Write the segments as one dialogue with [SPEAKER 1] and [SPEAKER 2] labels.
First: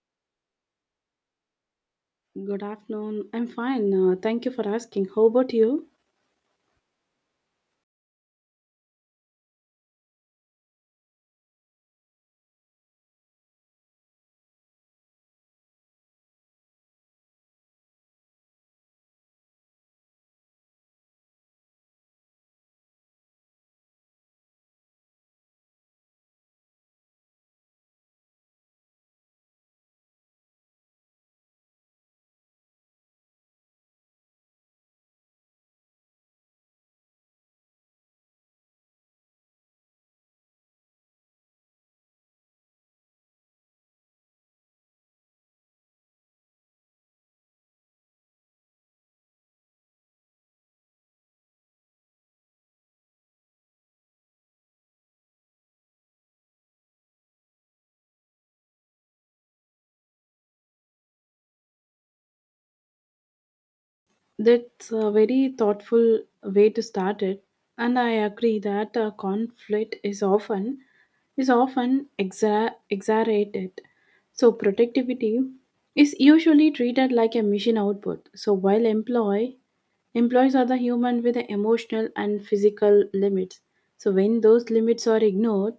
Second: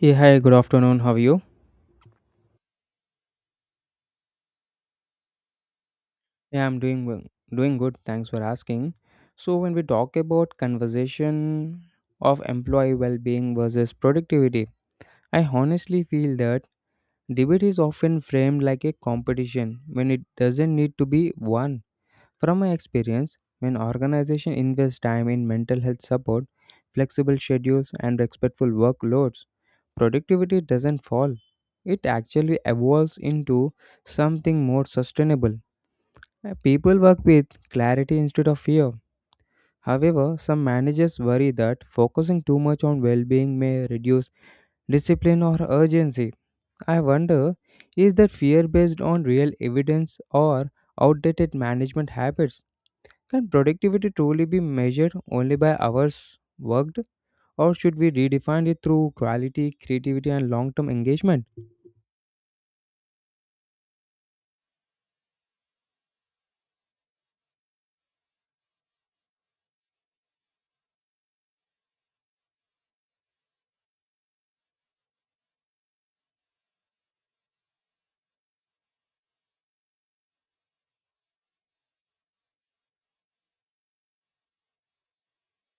[SPEAKER 1] Hey, hi, good afternoon. How are you?
[SPEAKER 2] Good afternoon. I'm fine. Thank you for asking. How about you?
[SPEAKER 1] Yeah, I'm doing doing good. Thanks for asking. So, when we talk about conversation of employee well-being versus productivity, I honestly feel that debate is often framed like a competition when it doesn't need to be one. From my experience, when organizations invest time in mental health support, flexible schedules, and respectful workloads, productivity doesn't fall. It actually evolves into something more sustainable. People work with clarity instead of fear. However, some managers worry that focusing too much on well being may reduce discipline or urgency. I wonder, is that fear based on real evidence or outdated management habits? Can productivity truly be measured only by hours worked, or should we redefine it through quality, creativity, and long term engagement?
[SPEAKER 2] That's a very thoughtful way to start it, and I agree that conflict is often exaggerated. So productivity is usually treated like a machine output. So while employees are the human with the emotional and physical limits. So when those limits are ignored,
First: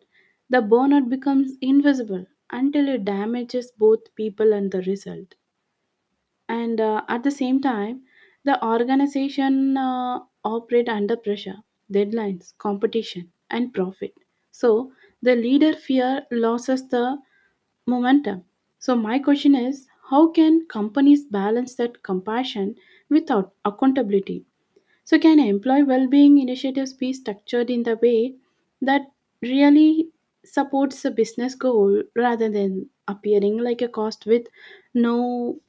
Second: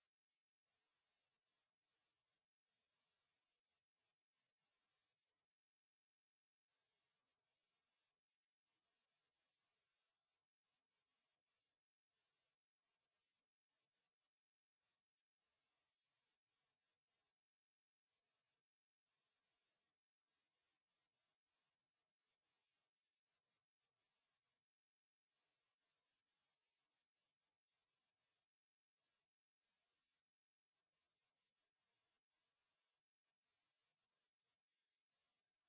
[SPEAKER 2] the burnout becomes invisible until it damages both people and the result. And at the same time, the organization operate under pressure, deadlines, competition, and profit. So the leader fear loses the momentum. So my question is, how can companies balance that compassion without accountability? So, can employee well-being initiatives be structured in the way that really supports the business goal rather than appearing like a cost with no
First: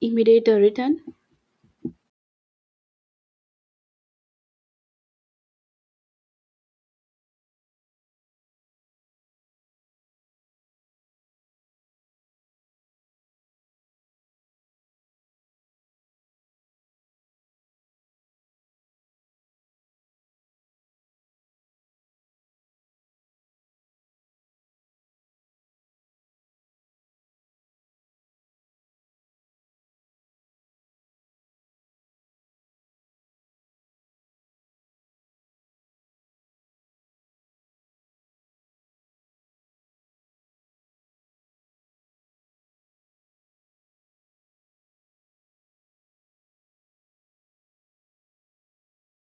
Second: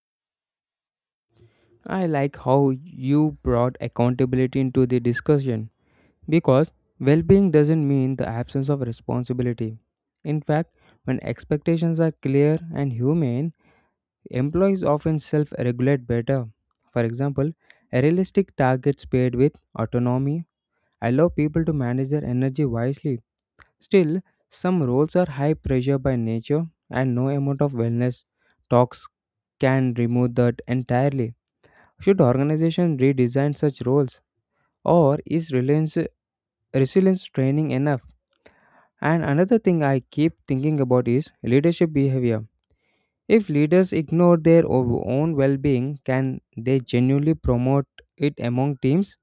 [SPEAKER 2] immediate return?
[SPEAKER 1] I like how you brought accountability into the discussion. Because well being doesn't mean the absence of responsibility. In fact, when expectations are clear and humane, employees often self regulate better. For example, a realistic targets paired with autonomy allow people to manage their energy wisely. Still, some roles are high pressure by nature, and no amount of wellness talks can remove that entirely. Should organizations redesign such roles, or is reliance resilience training enough? And another thing I keep thinking about is leadership behavior. If leaders ignore their own well being, can they genuinely promote it among teams?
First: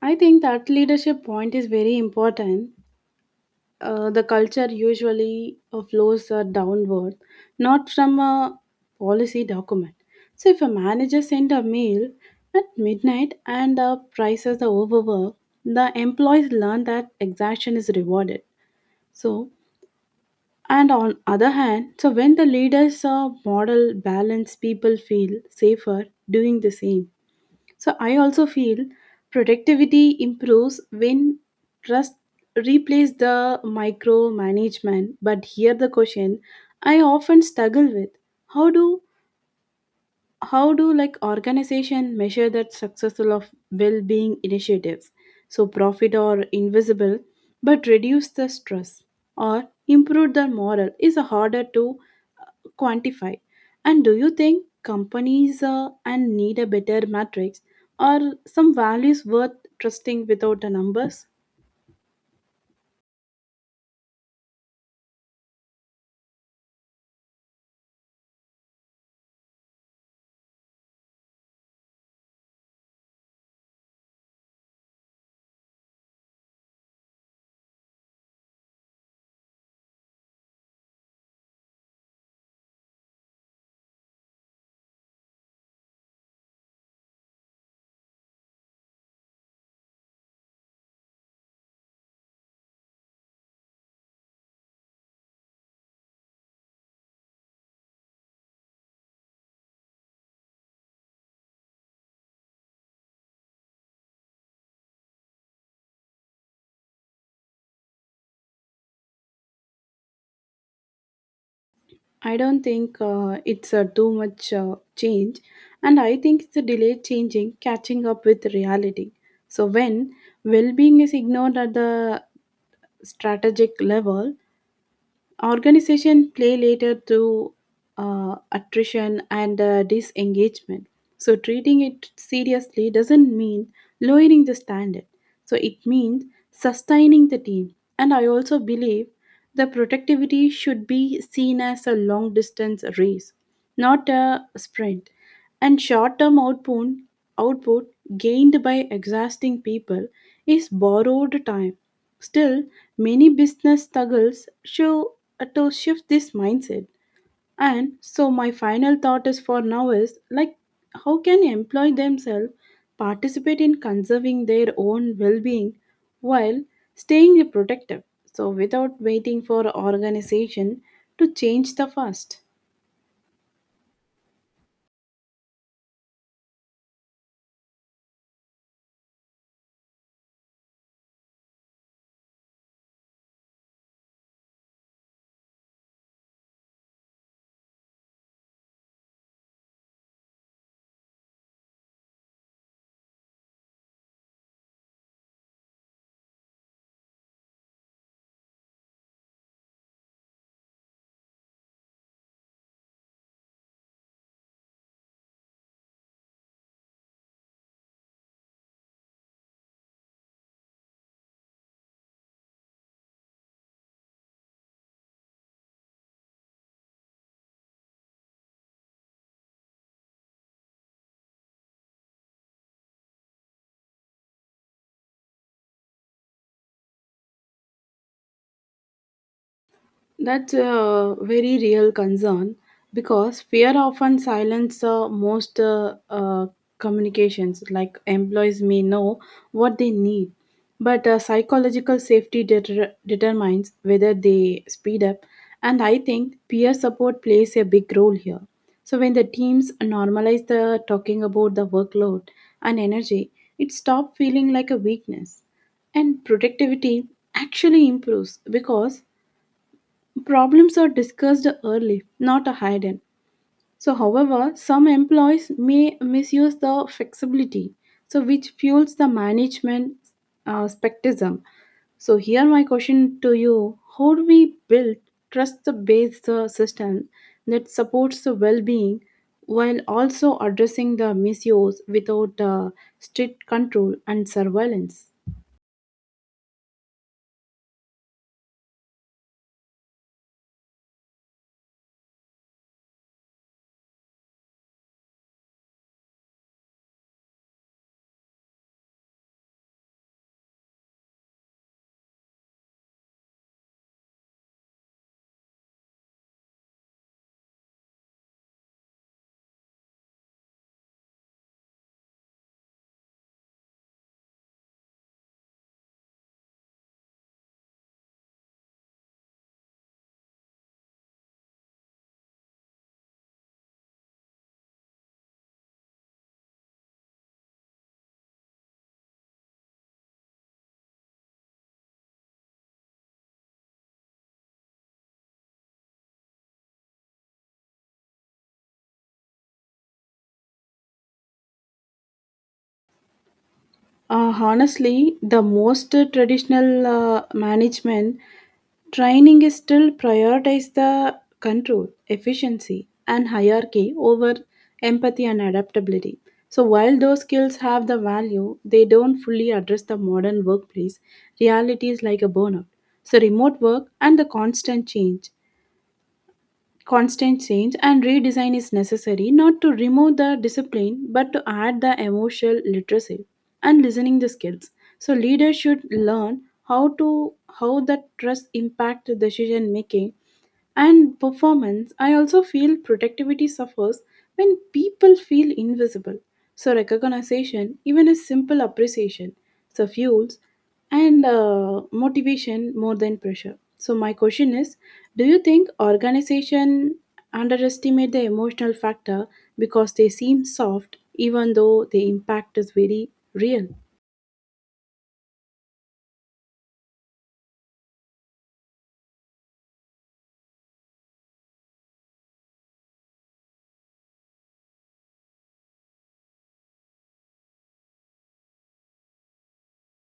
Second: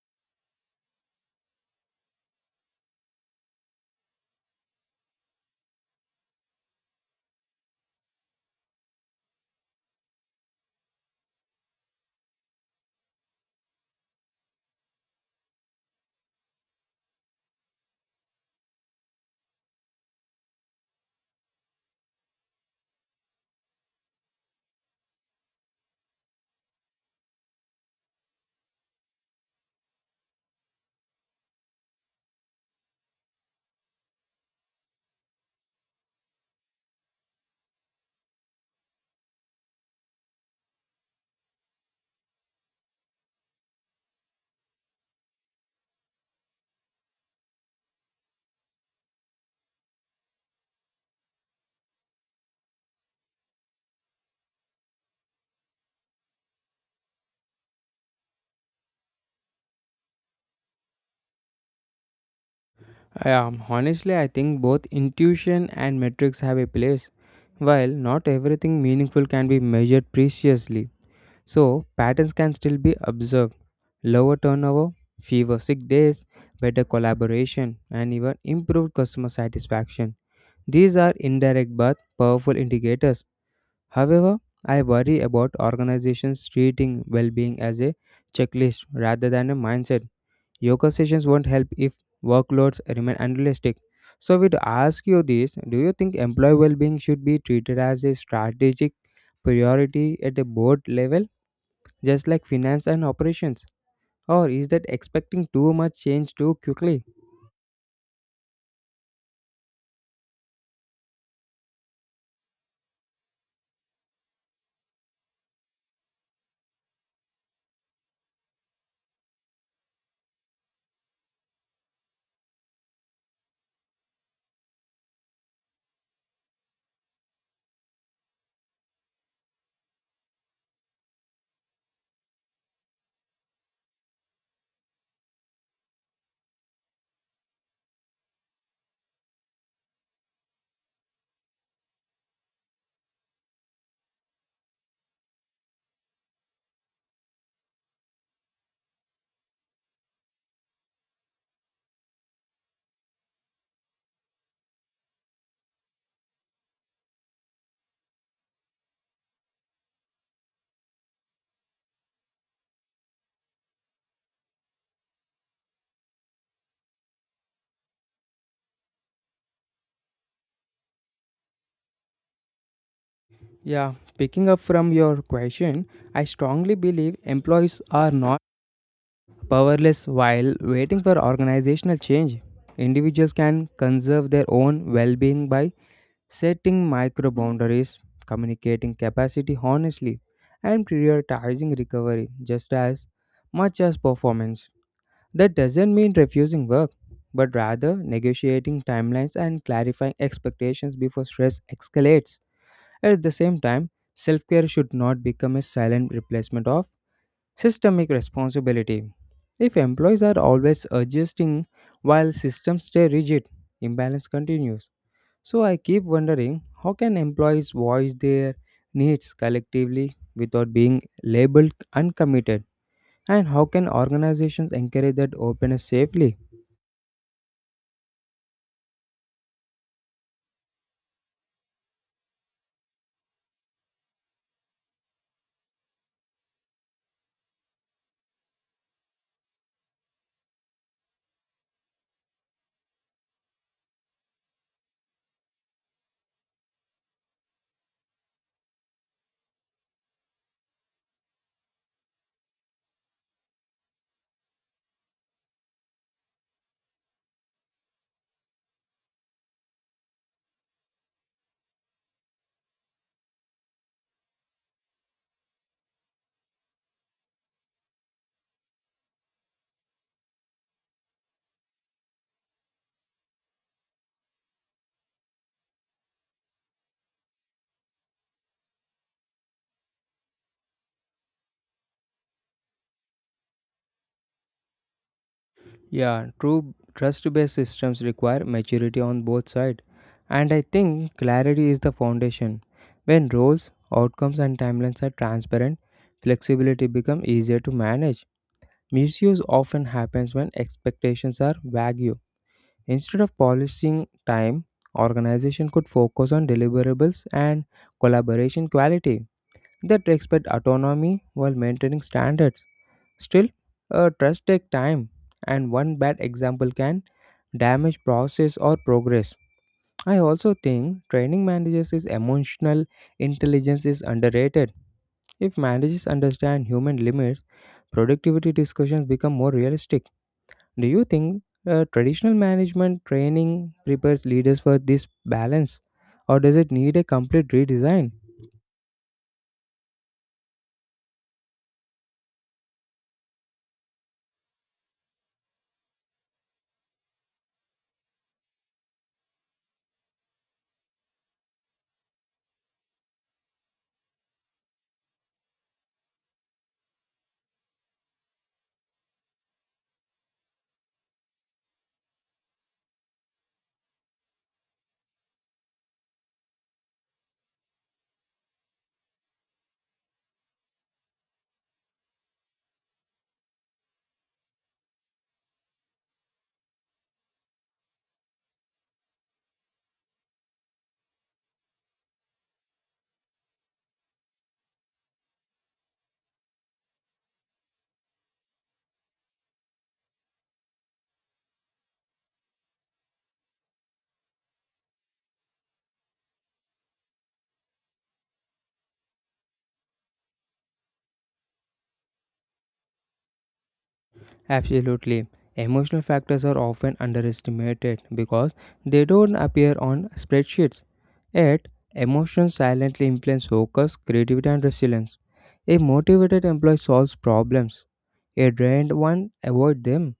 [SPEAKER 2] I think that leadership point is very important. The culture usually flows downward, not from a policy document. So, if a manager sends a mail at midnight and prices the overwork, the employees learn that exhaustion is rewarded. So, and on other hand, so when the leaders model balance, people feel safer doing the same. So I also feel productivity improves when trust replaces the micromanagement. But here the question I often struggle with: How do how do like organization measure that successful of well-being initiatives, so profit or invisible but reduce the stress or improve the morale is harder to quantify, and do you think companies and need a better matrix or some values worth trusting without the numbers?
[SPEAKER 1] Yeah, honestly, I think both intuition and metrics have a place. While not everything meaningful can be measured preciously, so patterns can still be observed. Lower turnover, fewer sick days, better collaboration, and even improved customer satisfaction. These are indirect but powerful indicators. However, I worry about organizations treating well being as a checklist rather than a mindset. Yoga sessions won't help if workloads remain unrealistic. So, we ask you this, do you think employee well being should be treated as a strategic priority at a board level, just like finance and operations? Or is that expecting too much change too quickly?
[SPEAKER 2] I don't think it's too much change, and I think it's a delayed changing, catching up with reality. So when well-being is ignored at the strategic level, organization play later through attrition and disengagement. So treating it seriously doesn't mean lowering the standard. So it means sustaining the team. And I also believe the productivity should be seen as a long distance race, not a sprint. And short term output gained by exhausting people is borrowed time. Still, many business struggles show to shift this mindset. And so my final thought is for now is like how can employee themselves participate in conserving their own well-being while staying productive? So without waiting for organization to change the fast.
[SPEAKER 1] Yeah, picking up from your question, I strongly believe employees are not powerless while waiting for organizational change, individuals can conserve their own well being by setting micro boundaries, communicating capacity honestly, and prioritizing recovery just as much as performance. That doesn't mean refusing work, but rather negotiating timelines and clarifying expectations before stress escalates. At the same time, self care should not become a silent replacement of systemic responsibility. If employees are always adjusting while systems stay rigid, imbalance continues. So I keep wondering, how can employees voice their needs collectively without being labeled uncommitted, and how can organizations encourage that openness safely?
[SPEAKER 2] That's a very real concern because fear often silences most communications. Like employees may know what they need, but psychological safety determines whether they speed up. And I think peer support plays a big role here. So when the teams normalize the talking about the workload and energy, it stops feeling like a weakness and productivity actually improves because problems are discussed early, not hidden. So, however, some employees may misuse the flexibility, so which fuels the management skepticism. So, here my question to you: How do we build trust-based system that supports the well-being while also addressing the misuse without strict control and surveillance?
[SPEAKER 1] Yeah, true trust based systems require maturity on both sides, and I think clarity is the foundation. When roles, outcomes, and timelines are transparent, flexibility becomes easier to manage. Misuse often happens when expectations are vague. Instead of polishing time, organization could focus on deliverables and collaboration quality that respect autonomy while maintaining standards. Still, a trust takes time, and one bad example can damage process or progress. I also think training managers' is emotional intelligence is underrated. If managers understand human limits, productivity discussions become more realistic. Do you think traditional management training prepares leaders for this balance, or does it need a complete redesign?
[SPEAKER 2] Honestly, the most traditional management training is still prioritizes the control, efficiency, and hierarchy over empathy and adaptability. So, while those skills have the value, they don't fully address the modern workplace realities like a burnout. So, remote work and the constant change and redesign is necessary not to remove the discipline but to add the emotional literacy and listening the skills. So leaders should learn how to how the trust impact the decision making and performance. I also feel productivity suffers when people feel invisible. So, recognition, even a simple appreciation, so fuels and motivation more than pressure. So, my question is, do you think organization underestimate the emotional factor because they seem soft, even though the impact is very real?
[SPEAKER 1] Absolutely. Emotional factors are often underestimated because they don't appear on spreadsheets. Yet, emotions silently influence focus, creativity, and resilience. A motivated employee solves problems. A drained one avoids them.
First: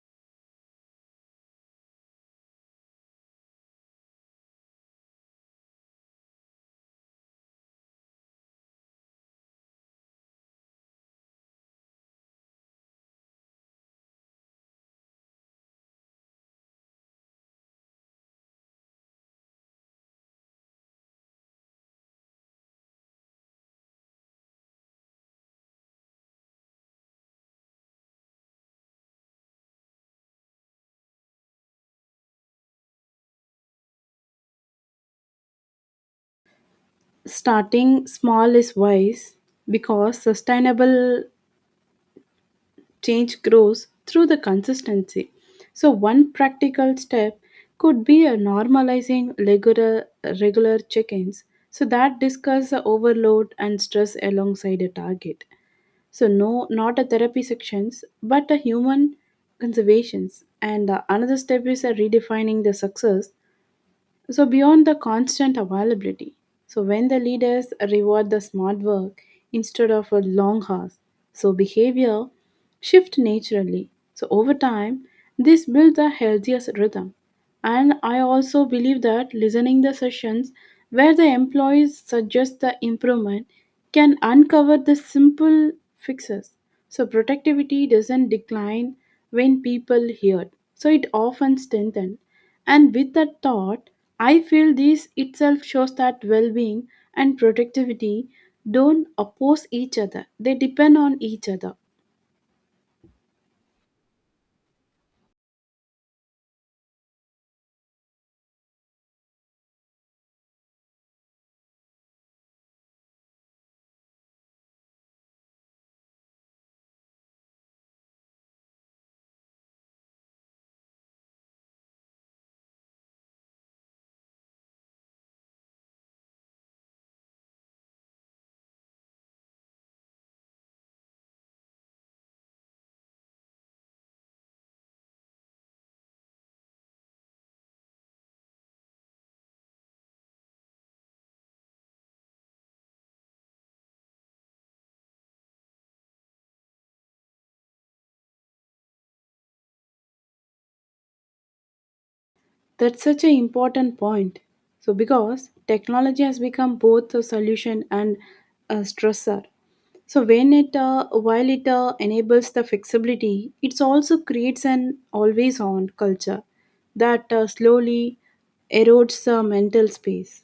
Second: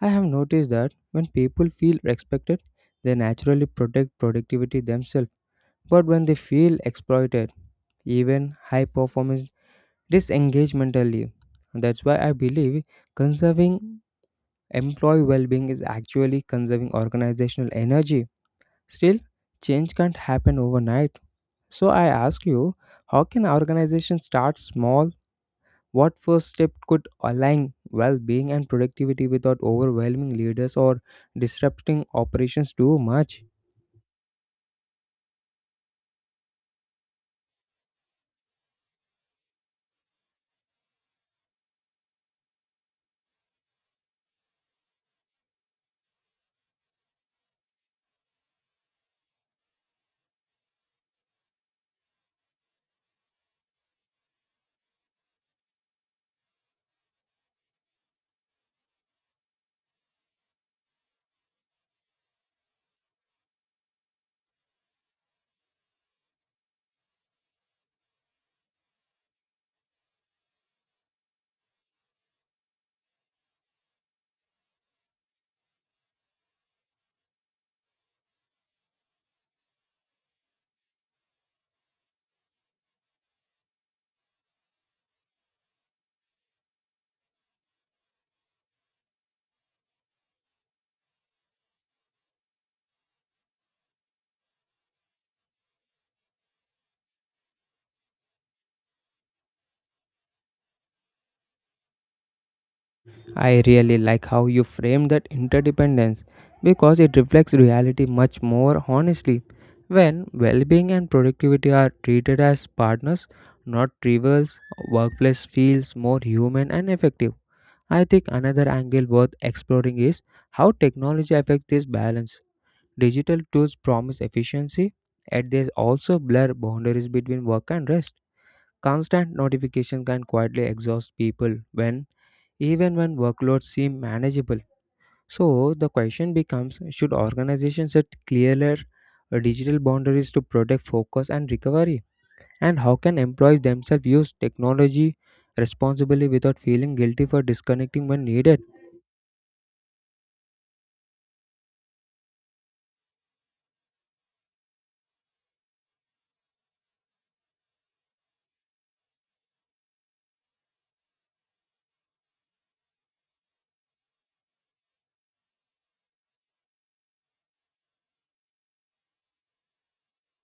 [SPEAKER 1] I have noticed that when people feel respected, they naturally protect productivity themselves. But when they feel exploited, even high performance disengage mentally. That's why I believe conserving employee well being is actually conserving organizational energy. Still, change can't happen overnight. So, I ask you, how can organizations start small? What first step could align well being and productivity without overwhelming leaders or disrupting operations too much?
[SPEAKER 2] Starting small is wise because sustainable change grows through the consistency. So, one practical step could be a normalizing regular check ins so that discuss the overload and stress alongside a target. So, no, not a therapy sections, but a human conservations. And another step is redefining the success, so, beyond the constant availability, so when the leaders reward the smart work instead of a long hours, so behavior shift naturally. So, over time, this builds a healthier rhythm. And I also believe that listening the sessions where the employees suggest the improvement can uncover the simple fixes. So, productivity doesn't decline when people hear it. So, it often strengthens. And with that thought, I feel this itself shows that well being and productivity don't oppose each other, they depend on each other.
[SPEAKER 1] I really like how you frame that interdependence because it reflects reality much more honestly. When well being and productivity are treated as partners, not rivals, workplace feels more human and effective. I think another angle worth exploring is how technology affects this balance. Digital tools promise efficiency, yet they also blur boundaries between work and rest. Constant notification can quietly exhaust people when even when workloads seem manageable. So the question becomes, should organizations set clearer digital boundaries to protect focus and recovery? And how can employees themselves use technology responsibly without feeling guilty for disconnecting when needed?
[SPEAKER 2] That's such an important point. So, because technology has become both a solution and a stressor. So, when it while it enables the flexibility, it also creates an always on culture that slowly erodes the mental space.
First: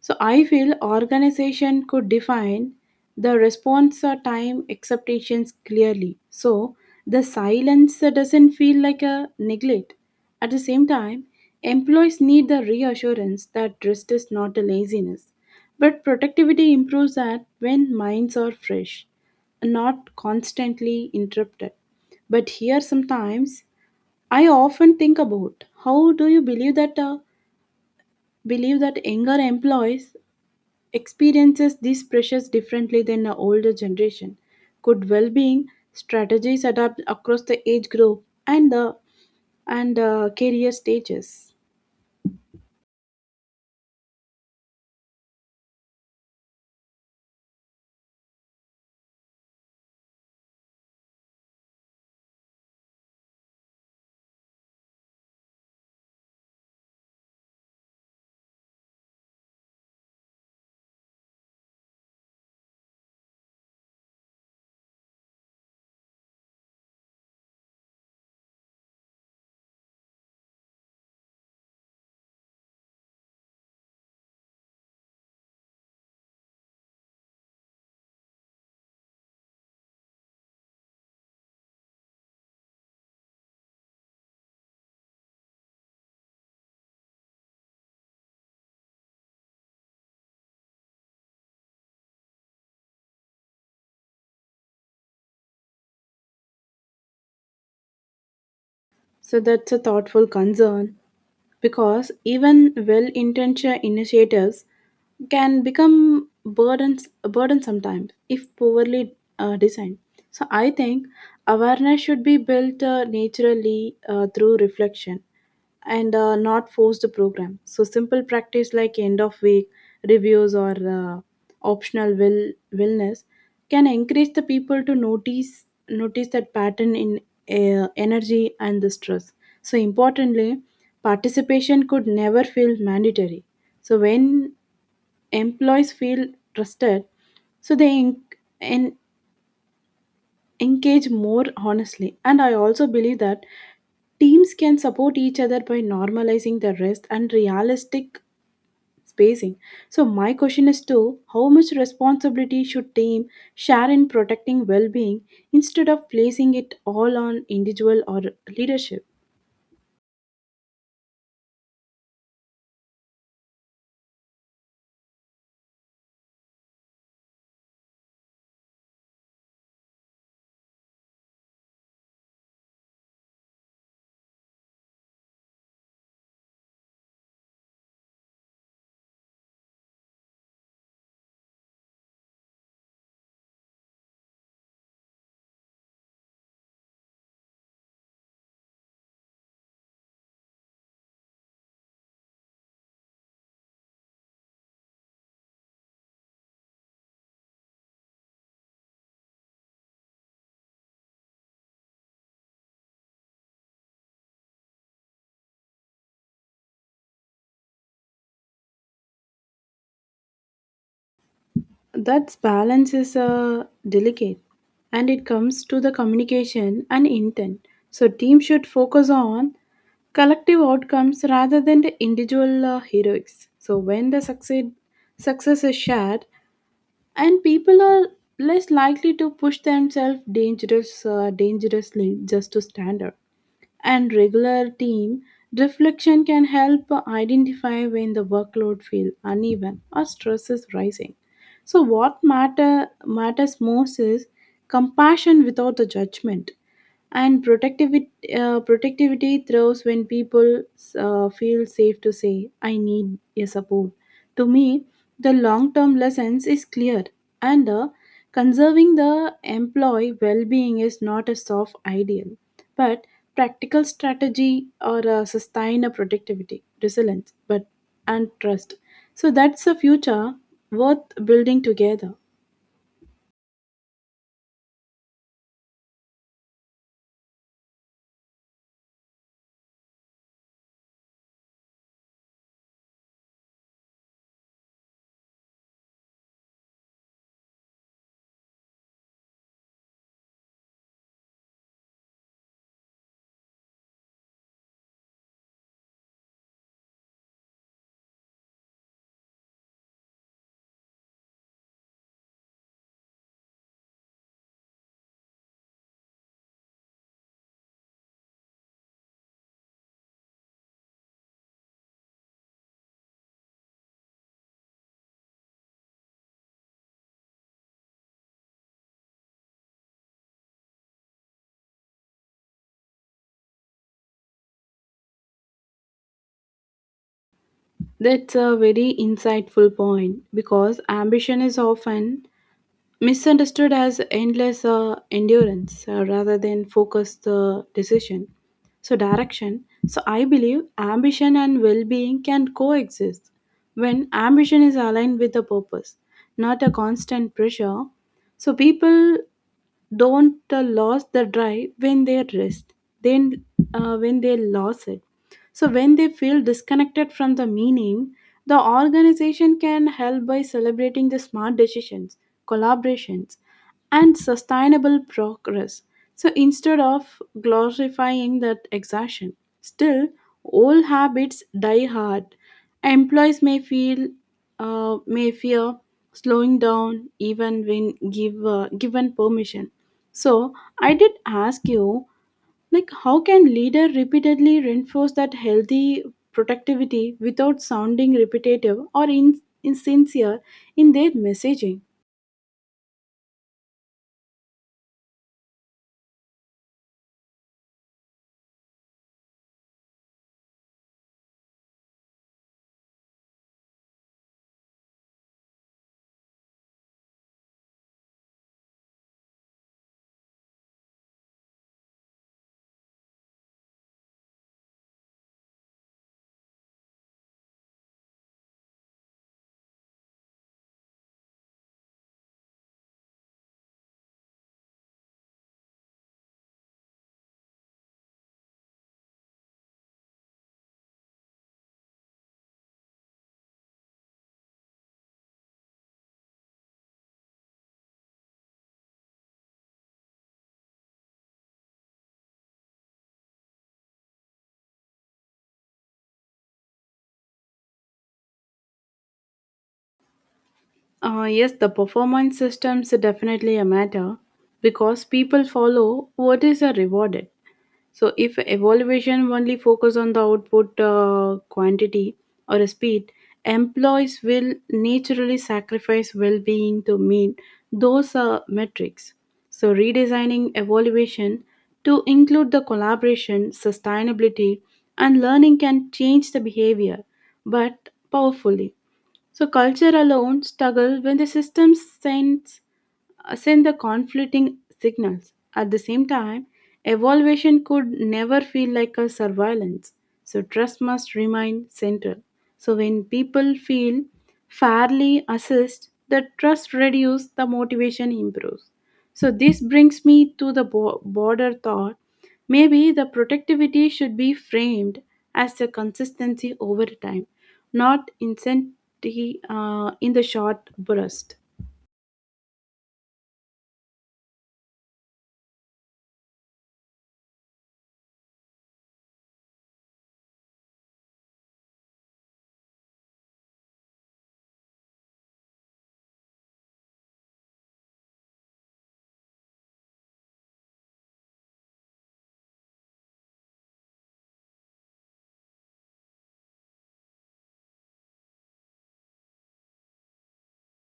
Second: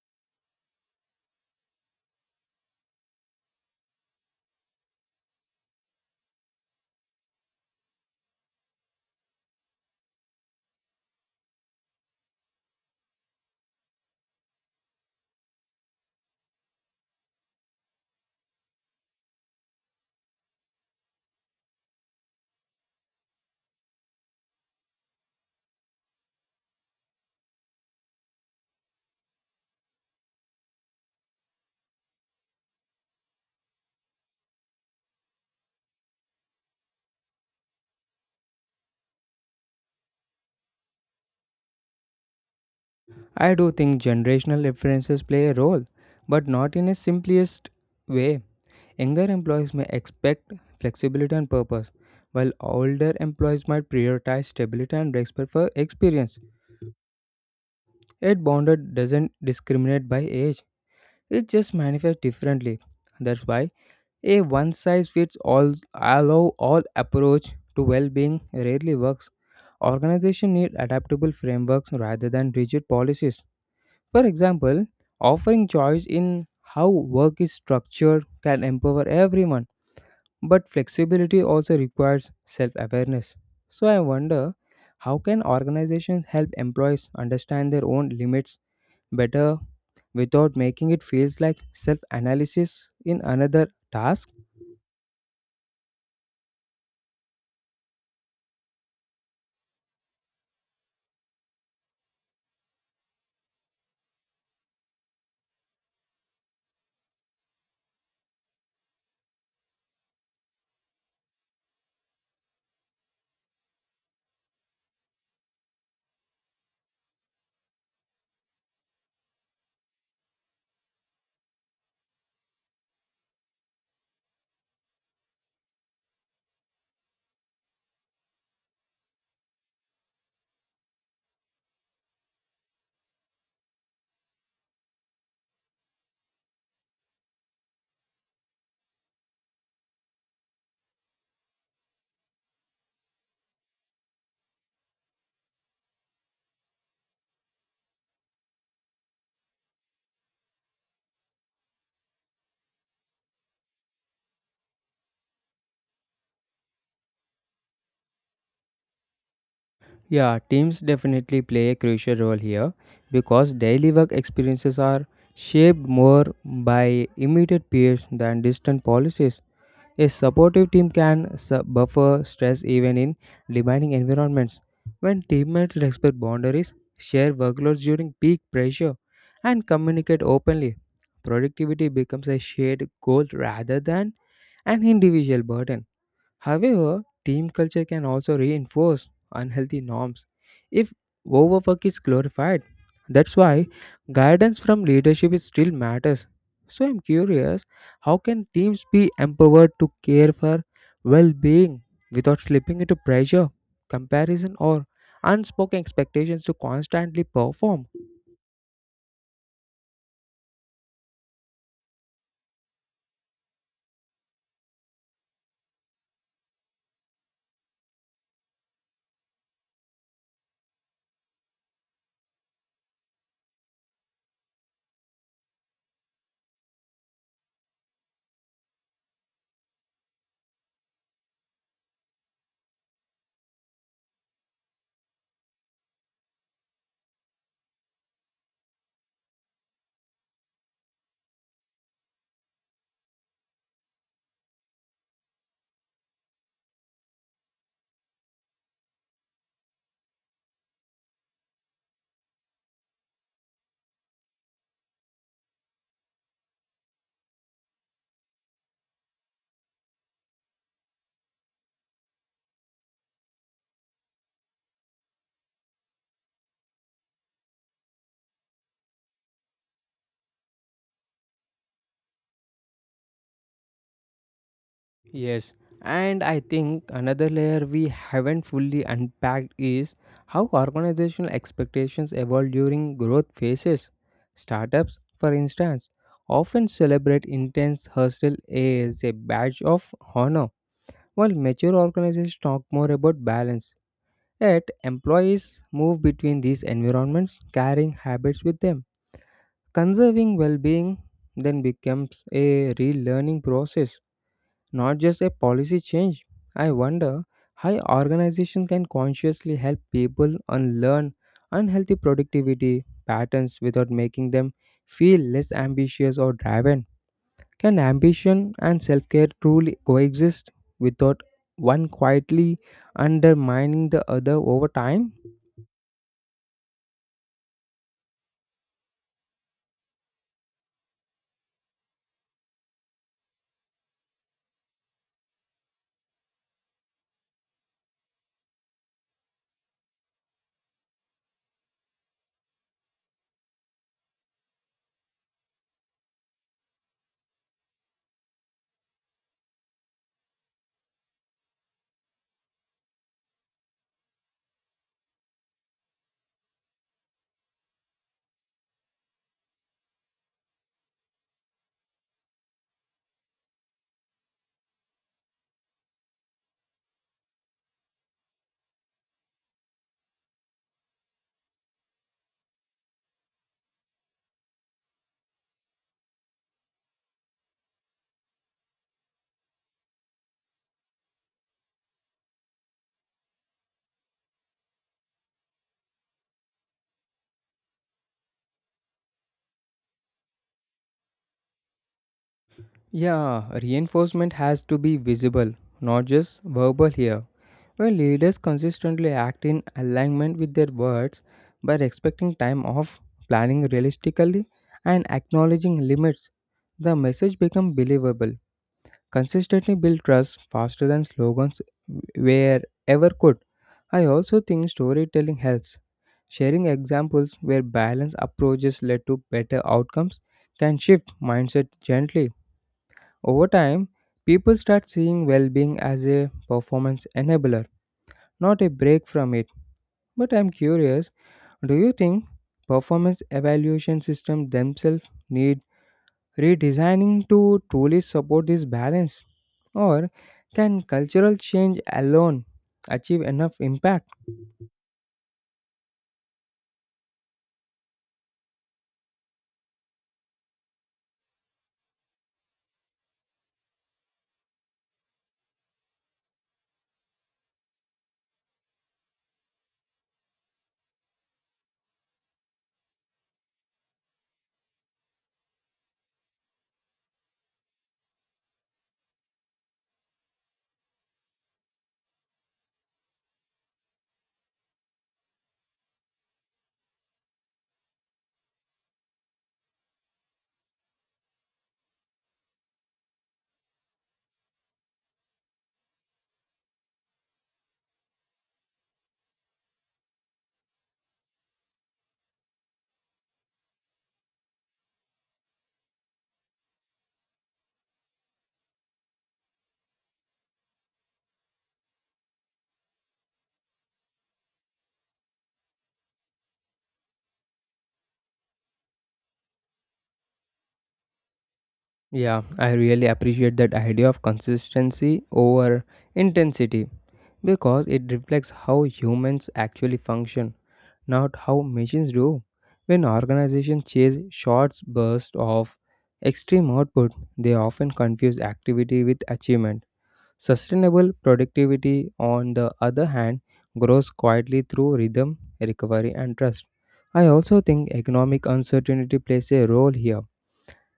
[SPEAKER 2] So I feel organization could define the response or time expectations clearly. So the silence doesn't feel like a neglect. At the same time, employees need the reassurance that rest is not a laziness, but productivity improves that when minds are fresh, not constantly interrupted. But here sometimes I often think about how do you believe that younger employees experiences these pressures differently than the older generation. Good well-being strategies adapt across the age group and career stages.
[SPEAKER 1] I do think generational differences play a role, but not in a simplest way. Younger employees may expect flexibility and purpose, while older employees might prioritize stability and respect for experience. Yet bonded doesn't discriminate by age. It just manifests differently. That's why a one size fits allow all approach to well-being rarely works. Organizations need adaptable frameworks rather than rigid policies. For example, offering choice in how work is structured can empower everyone, but flexibility also requires self-awareness. So I wonder, how can organizations help employees understand their own limits better without making it feels like self-analysis in another task?
[SPEAKER 2] So that's a thoughtful concern, because even well-intentioned initiatives can become burdens a burden sometimes if poorly designed. So I think awareness should be built naturally through reflection and not force the program. So simple practice like end of week reviews or optional will wellness can encourage the people to notice that pattern in energy and the stress. So importantly, participation could never feel mandatory. So when employees feel trusted, so they en- engage more honestly. And I also believe that teams can support each other by normalizing the rest and realistic spacing. So my question is too, how much responsibility should team share in protecting well-being instead of placing it all on individual or leadership?
[SPEAKER 1] Yeah, teams definitely play a crucial role here because daily work experiences are shaped more by immediate peers than distant policies. A supportive team can buffer stress even in demanding environments. When teammates respect boundaries, share workloads during peak pressure, and communicate openly, productivity becomes a shared goal rather than an individual burden. However, team culture can also reinforce unhealthy norms if overwork is glorified. That's why guidance from leadership is still matters. So I'm curious, how can teams be empowered to care for well-being without slipping into pressure, comparison or unspoken expectations to constantly perform?
[SPEAKER 2] That balance is delicate and it comes to the communication and intent. So, team should focus on collective outcomes rather than the individual heroics. So, when the succeed, success is shared, and people are less likely to push themselves dangerously just to stand up. And regular team, reflection can help identify when the workload feels uneven or stress is rising. So, what matters most is compassion without the judgment, and protectivity thrives when people feel safe to say, I need your support. To me, the long term lessons is clear, and conserving the employee well being is not a soft ideal, but practical strategy or sustain a productivity, resilience, but and trust. So that's a future worth building together.
[SPEAKER 1] Yes, and I think another layer we haven't fully unpacked is how organizational expectations evolve during growth phases. Startups, for instance, often celebrate intense hustle as a badge of honor, while mature organizations talk more about balance. Yet, employees move between these environments, carrying habits with them. Conserving well being then becomes a relearning process, not just a policy change. I wonder how organizations can consciously help people unlearn unhealthy productivity patterns without making them feel less ambitious or driven. Can ambition and self care truly coexist without one quietly undermining the other over time?
[SPEAKER 2] That's a very insightful point because ambition is often misunderstood as endless endurance rather than focused decision. So, direction. So, I believe ambition and well being can coexist when ambition is aligned with a purpose, not a constant pressure. So, people don't lose the drive when they rest, then when they lose it, so when they feel disconnected from the meaning. The organization can help by celebrating the smart decisions, collaborations, and sustainable progress, so instead of glorifying that exhaustion. Still, old habits die hard. Employees may feel may fear slowing down even when given permission. So I did ask you, like, how can leader repeatedly reinforce that healthy productivity without sounding repetitive or insincere in their messaging?
[SPEAKER 1] Yeah, reinforcement has to be visible, not just verbal here. When leaders consistently act in alignment with their words by respecting time off, planning realistically, and acknowledging limits, the message becomes believable. Consistently build trust faster than slogans wherever could. I also think storytelling helps. Sharing examples where balanced approaches led to better outcomes can shift mindset gently. Over time, people start seeing well being as a performance enabler, not a break from it. But I'm curious, do you think performance evaluation systems themselves need redesigning to truly support this balance? Or can cultural change alone achieve enough impact?
[SPEAKER 2] Yes, the performance systems are definitely a matter because people follow what is a rewarded. So if evaluation only focus on the output quantity or speed, employees will naturally sacrifice well-being to meet those metrics. So redesigning evaluation to include the collaboration, sustainability, and learning can change the behavior, but powerfully. So culture alone struggles when the system sends send the conflicting signals. At the same time, evaluation could never feel like a surveillance, so trust must remain central. So when people feel fairly assessed, the trust reduces, the motivation improves. So this brings me to the border thought. Maybe the productivity should be framed as a consistency over time, not insanity in the short burst.
[SPEAKER 1] Yeah, I really appreciate that idea of consistency over intensity because it reflects how humans actually function, not how machines do. When organizations chase short bursts of extreme output, they often confuse activity with achievement. Sustainable productivity, on the other hand, grows quietly through rhythm, recovery, and trust. I also think economic uncertainty plays a role here.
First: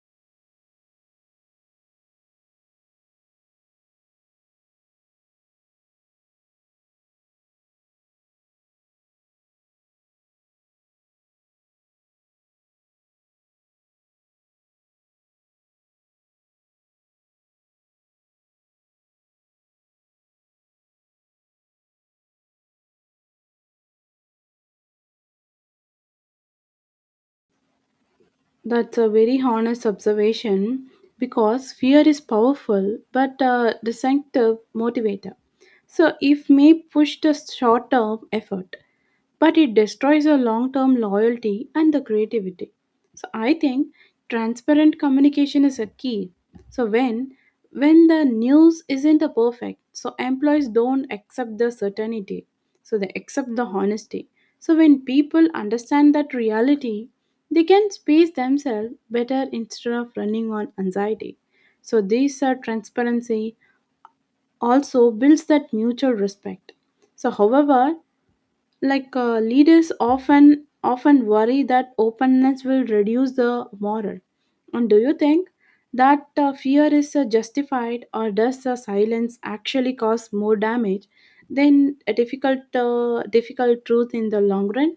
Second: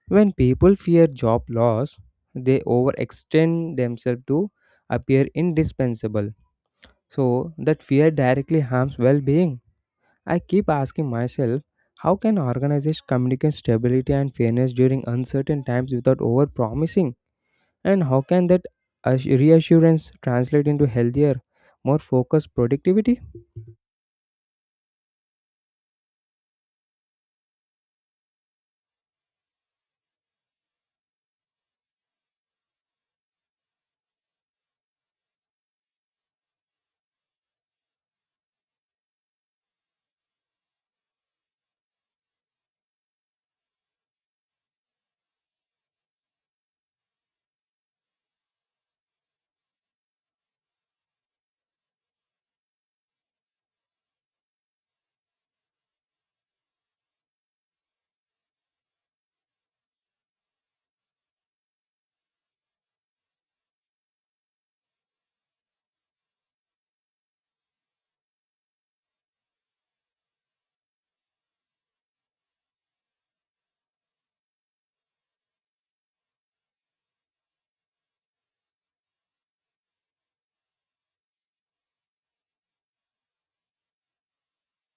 [SPEAKER 1] When people fear job loss, they overextend themselves to appear indispensable. So, that fear directly harms well being. I keep asking myself, how can organizations communicate stability and fairness during uncertain times without overpromising? And how can that reassurance translate into healthier, more focused productivity?
[SPEAKER 2] That's a very honest observation because fear is powerful but a distinctive motivator. So, it may push the short term effort, but it destroys your long term loyalty and the creativity. So, I think transparent communication is a key. So, when the news isn't a perfect, so employees don't accept the certainty, so they accept the honesty. So, when people understand that reality, they can space themselves better instead of running on anxiety. So these are transparency also builds that mutual respect. So however, like leaders often worry that openness will reduce the moral. And do you think that fear is justified, or does the silence actually cause more damage than a difficult truth in the long run?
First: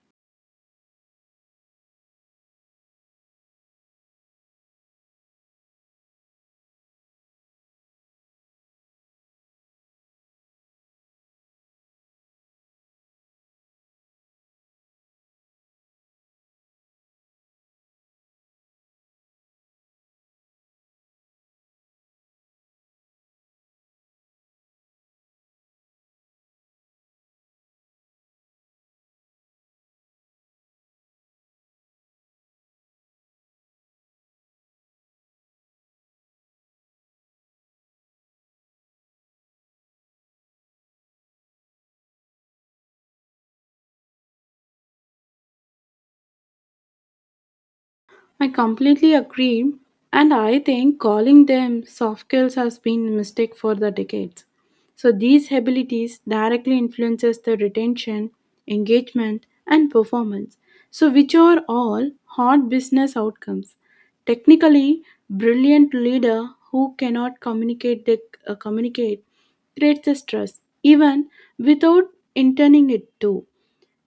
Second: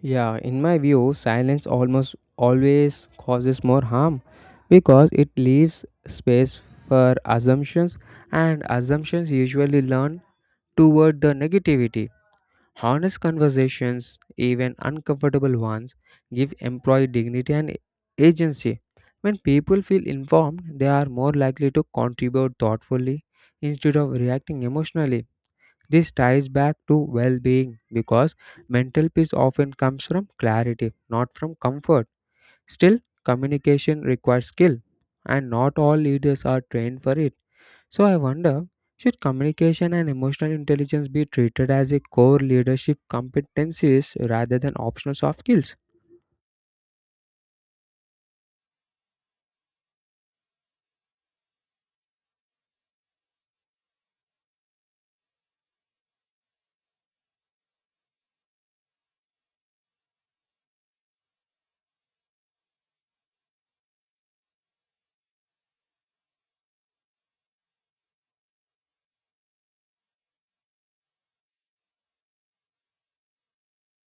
[SPEAKER 1] Yeah, in my view, silence almost always causes more harm because it leaves space for assumptions, and assumptions usually lean toward the negativity. Honest conversations, even uncomfortable ones, give employee dignity and agency. When people feel informed, they are more likely to contribute thoughtfully instead of reacting emotionally. This ties back to well being because mental peace often comes from clarity, not from comfort. Still, communication requires skill, and not all leaders are trained for it. So, I wonder, should communication and emotional intelligence be treated as a core leadership competencies rather than optional soft skills?
[SPEAKER 2] I completely agree, and I think calling them soft skills has been a mistake for the decades. So these abilities directly influences the retention, engagement, and performance, so which are all hard business outcomes. Technically, brilliant leader who cannot communicate creates a stress even without intending it to.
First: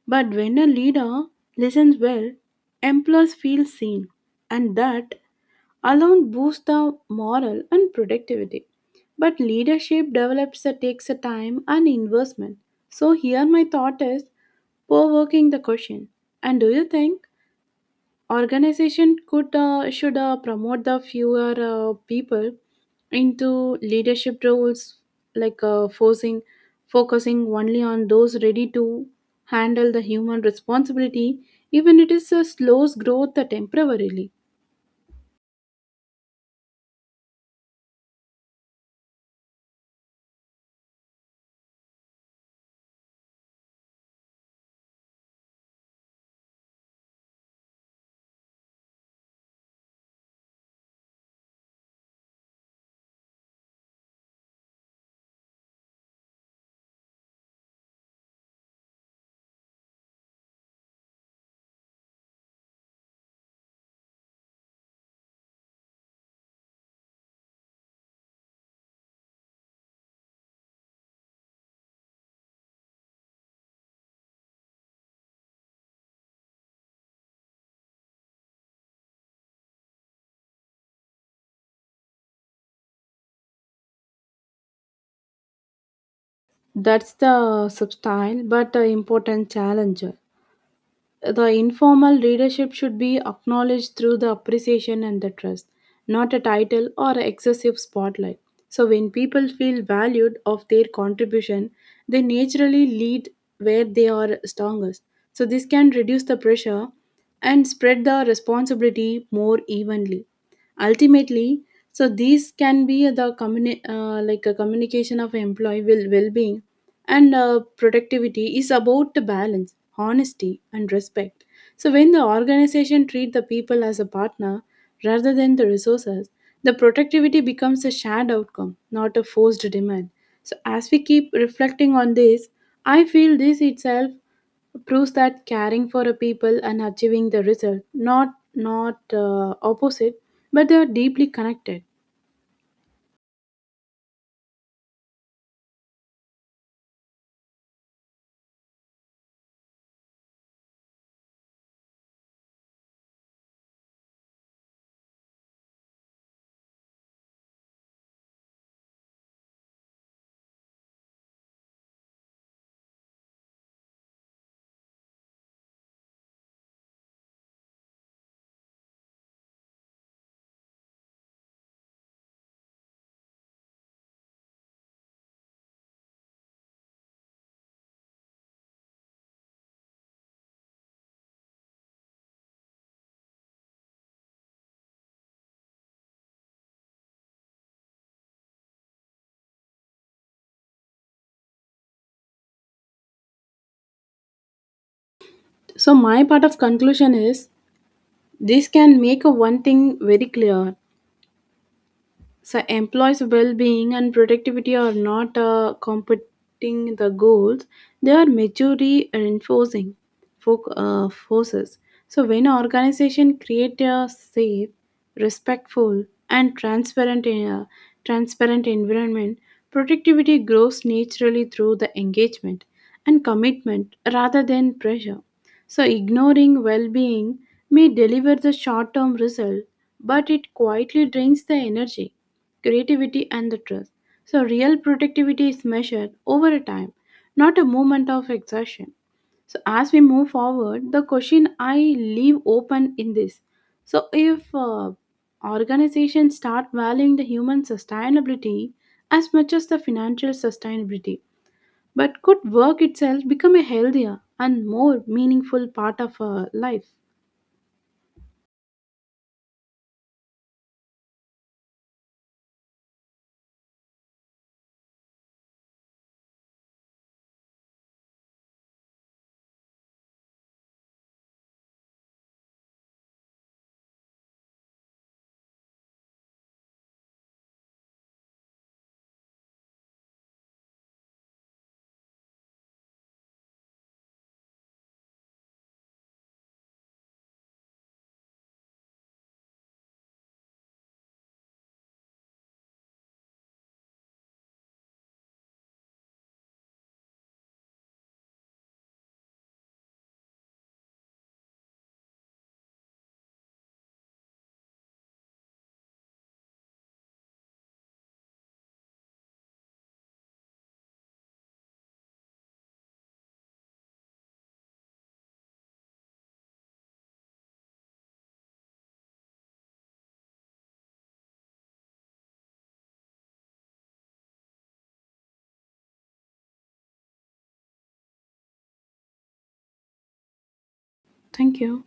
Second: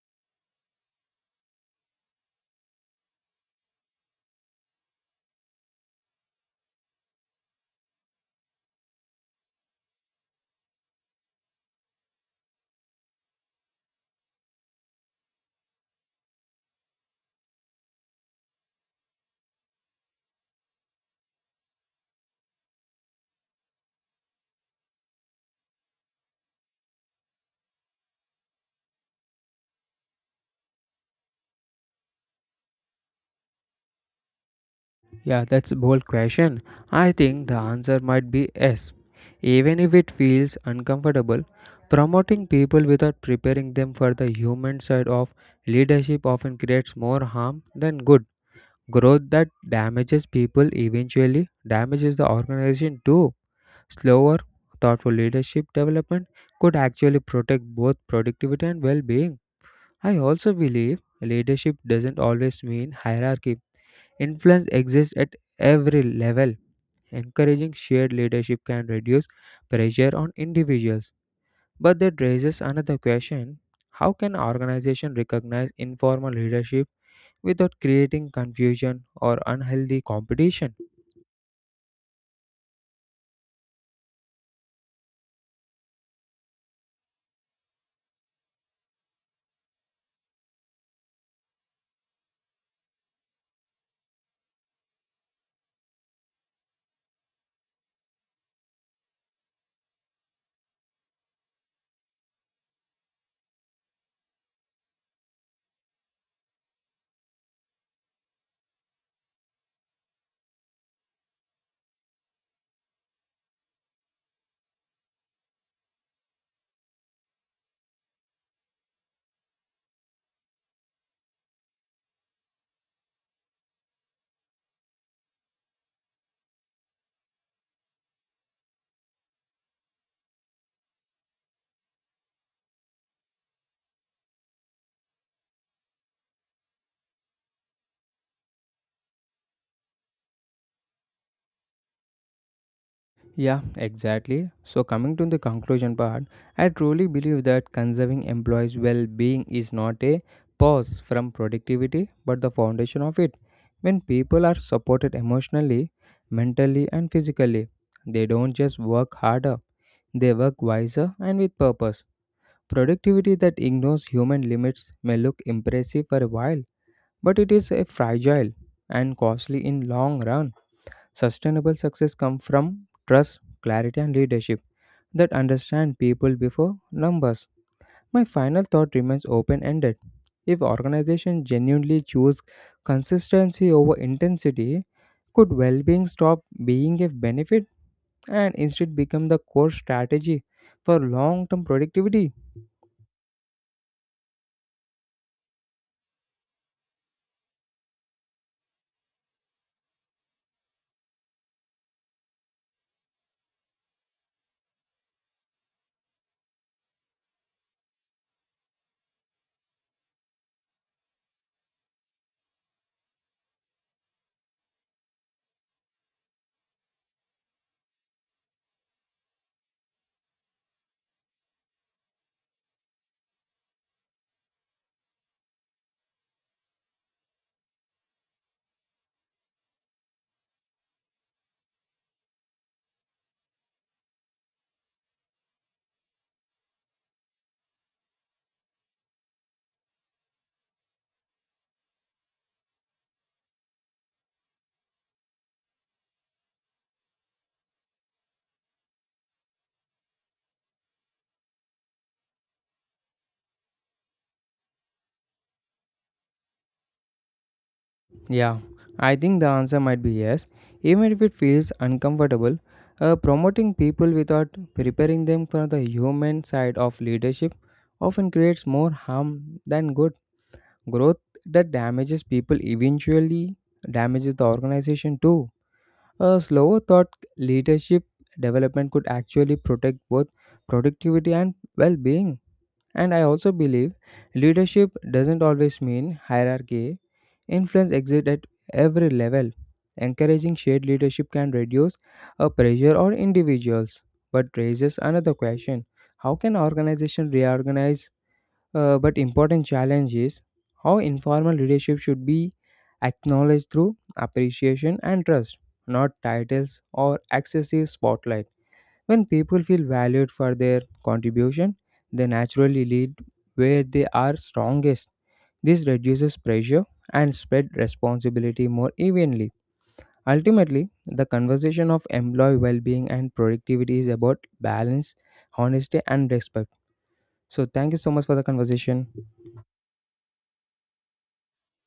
[SPEAKER 2] But when a leader listens well, employees feel seen, and that alone boosts the morale and productivity. But leadership develops takes a time and investment. So here my thought is, provoking the question. And do you think organization could should promote the fewer people into leadership roles, like forcing focusing only on those ready to handle the human responsibility, even it is a slows growth temporarily.
[SPEAKER 1] Yeah, that's a bold question. I think the answer might be yes. Even if it feels uncomfortable, promoting people without preparing them for the human side of leadership often creates more harm than good. Growth that damages people eventually damages the organization too. Slower, thoughtful leadership development could actually protect both productivity and well being. I also believe leadership doesn't always mean hierarchy. Influence exists at every level. Encouraging shared leadership can reduce pressure on individuals. But that raises another question, how can organizations recognize informal leadership without creating confusion or unhealthy competition?
[SPEAKER 2] That's the subtle but important challenge. The informal readership should be acknowledged through the appreciation and the trust, not a title or excessive spotlight. So when people feel valued of their contribution, they naturally lead where they are strongest. So this can reduce the pressure and spread the responsibility more evenly. Ultimately, so these can be the like a communication of employee will well-being and productivity is about the balance honesty and respect. So when the organization treat the people as a partner rather than the resources, the productivity becomes a shared outcome, not a forced demand. So as we keep reflecting on this, I feel this itself proves that caring for a people and achieving the result not opposite, but they are deeply connected.
[SPEAKER 1] Yeah, exactly. So, coming to the conclusion part, I truly believe that conserving employees' well being is not a pause from productivity but the foundation of it. When people are supported emotionally, mentally, and physically, they don't just work harder, they work wiser and with purpose. Productivity that ignores human limits may look impressive for a while, but it is a fragile and costly in long run. Sustainable success comes from trust, clarity, and leadership that understand people before numbers. My final thought remains open ended. If organizations genuinely choose consistency over intensity, could well being stop being a benefit and instead become the core strategy for long term productivity?
[SPEAKER 2] So my part of conclusion is this can make a one thing very clear. So employees' well-being and productivity are not competing the goals; they are mutually reinforcing forces. So when organization create a safe, respectful, and transparent environment, productivity grows naturally through the engagement and commitment rather than pressure. So, ignoring well being may deliver the short term result, but it quietly drains the energy, creativity, and the trust. So, real productivity is measured over a time, not a moment of exhaustion. So, as we move forward, the question I leave open in this, so, if organizations start valuing the human sustainability as much as the financial sustainability, but could work itself become a healthier and more meaningful part of our life?
[SPEAKER 1] Yeah, I think the answer might be yes, even if it feels uncomfortable. Promoting people without preparing them for the human side of leadership often creates more harm than good. Growth that damages people eventually damages the organization too. A slower thought leadership development could actually protect both productivity and well being. And I also believe leadership doesn't always mean hierarchy. Influence exists at every level. Encouraging shared leadership can reduce a pressure on individuals, but raises another question: how can organizations reorganize? But important challenge is how informal leadership should be acknowledged through appreciation and trust, not titles or excessive spotlight. When people feel valued for their contribution, they naturally lead where they are strongest. This reduces pressure and spread responsibility more evenly. Ultimately, the conversation of employee well-being and productivity is about balance, honesty and respect. So thank you so much for the conversation.
[SPEAKER 2] Thank you.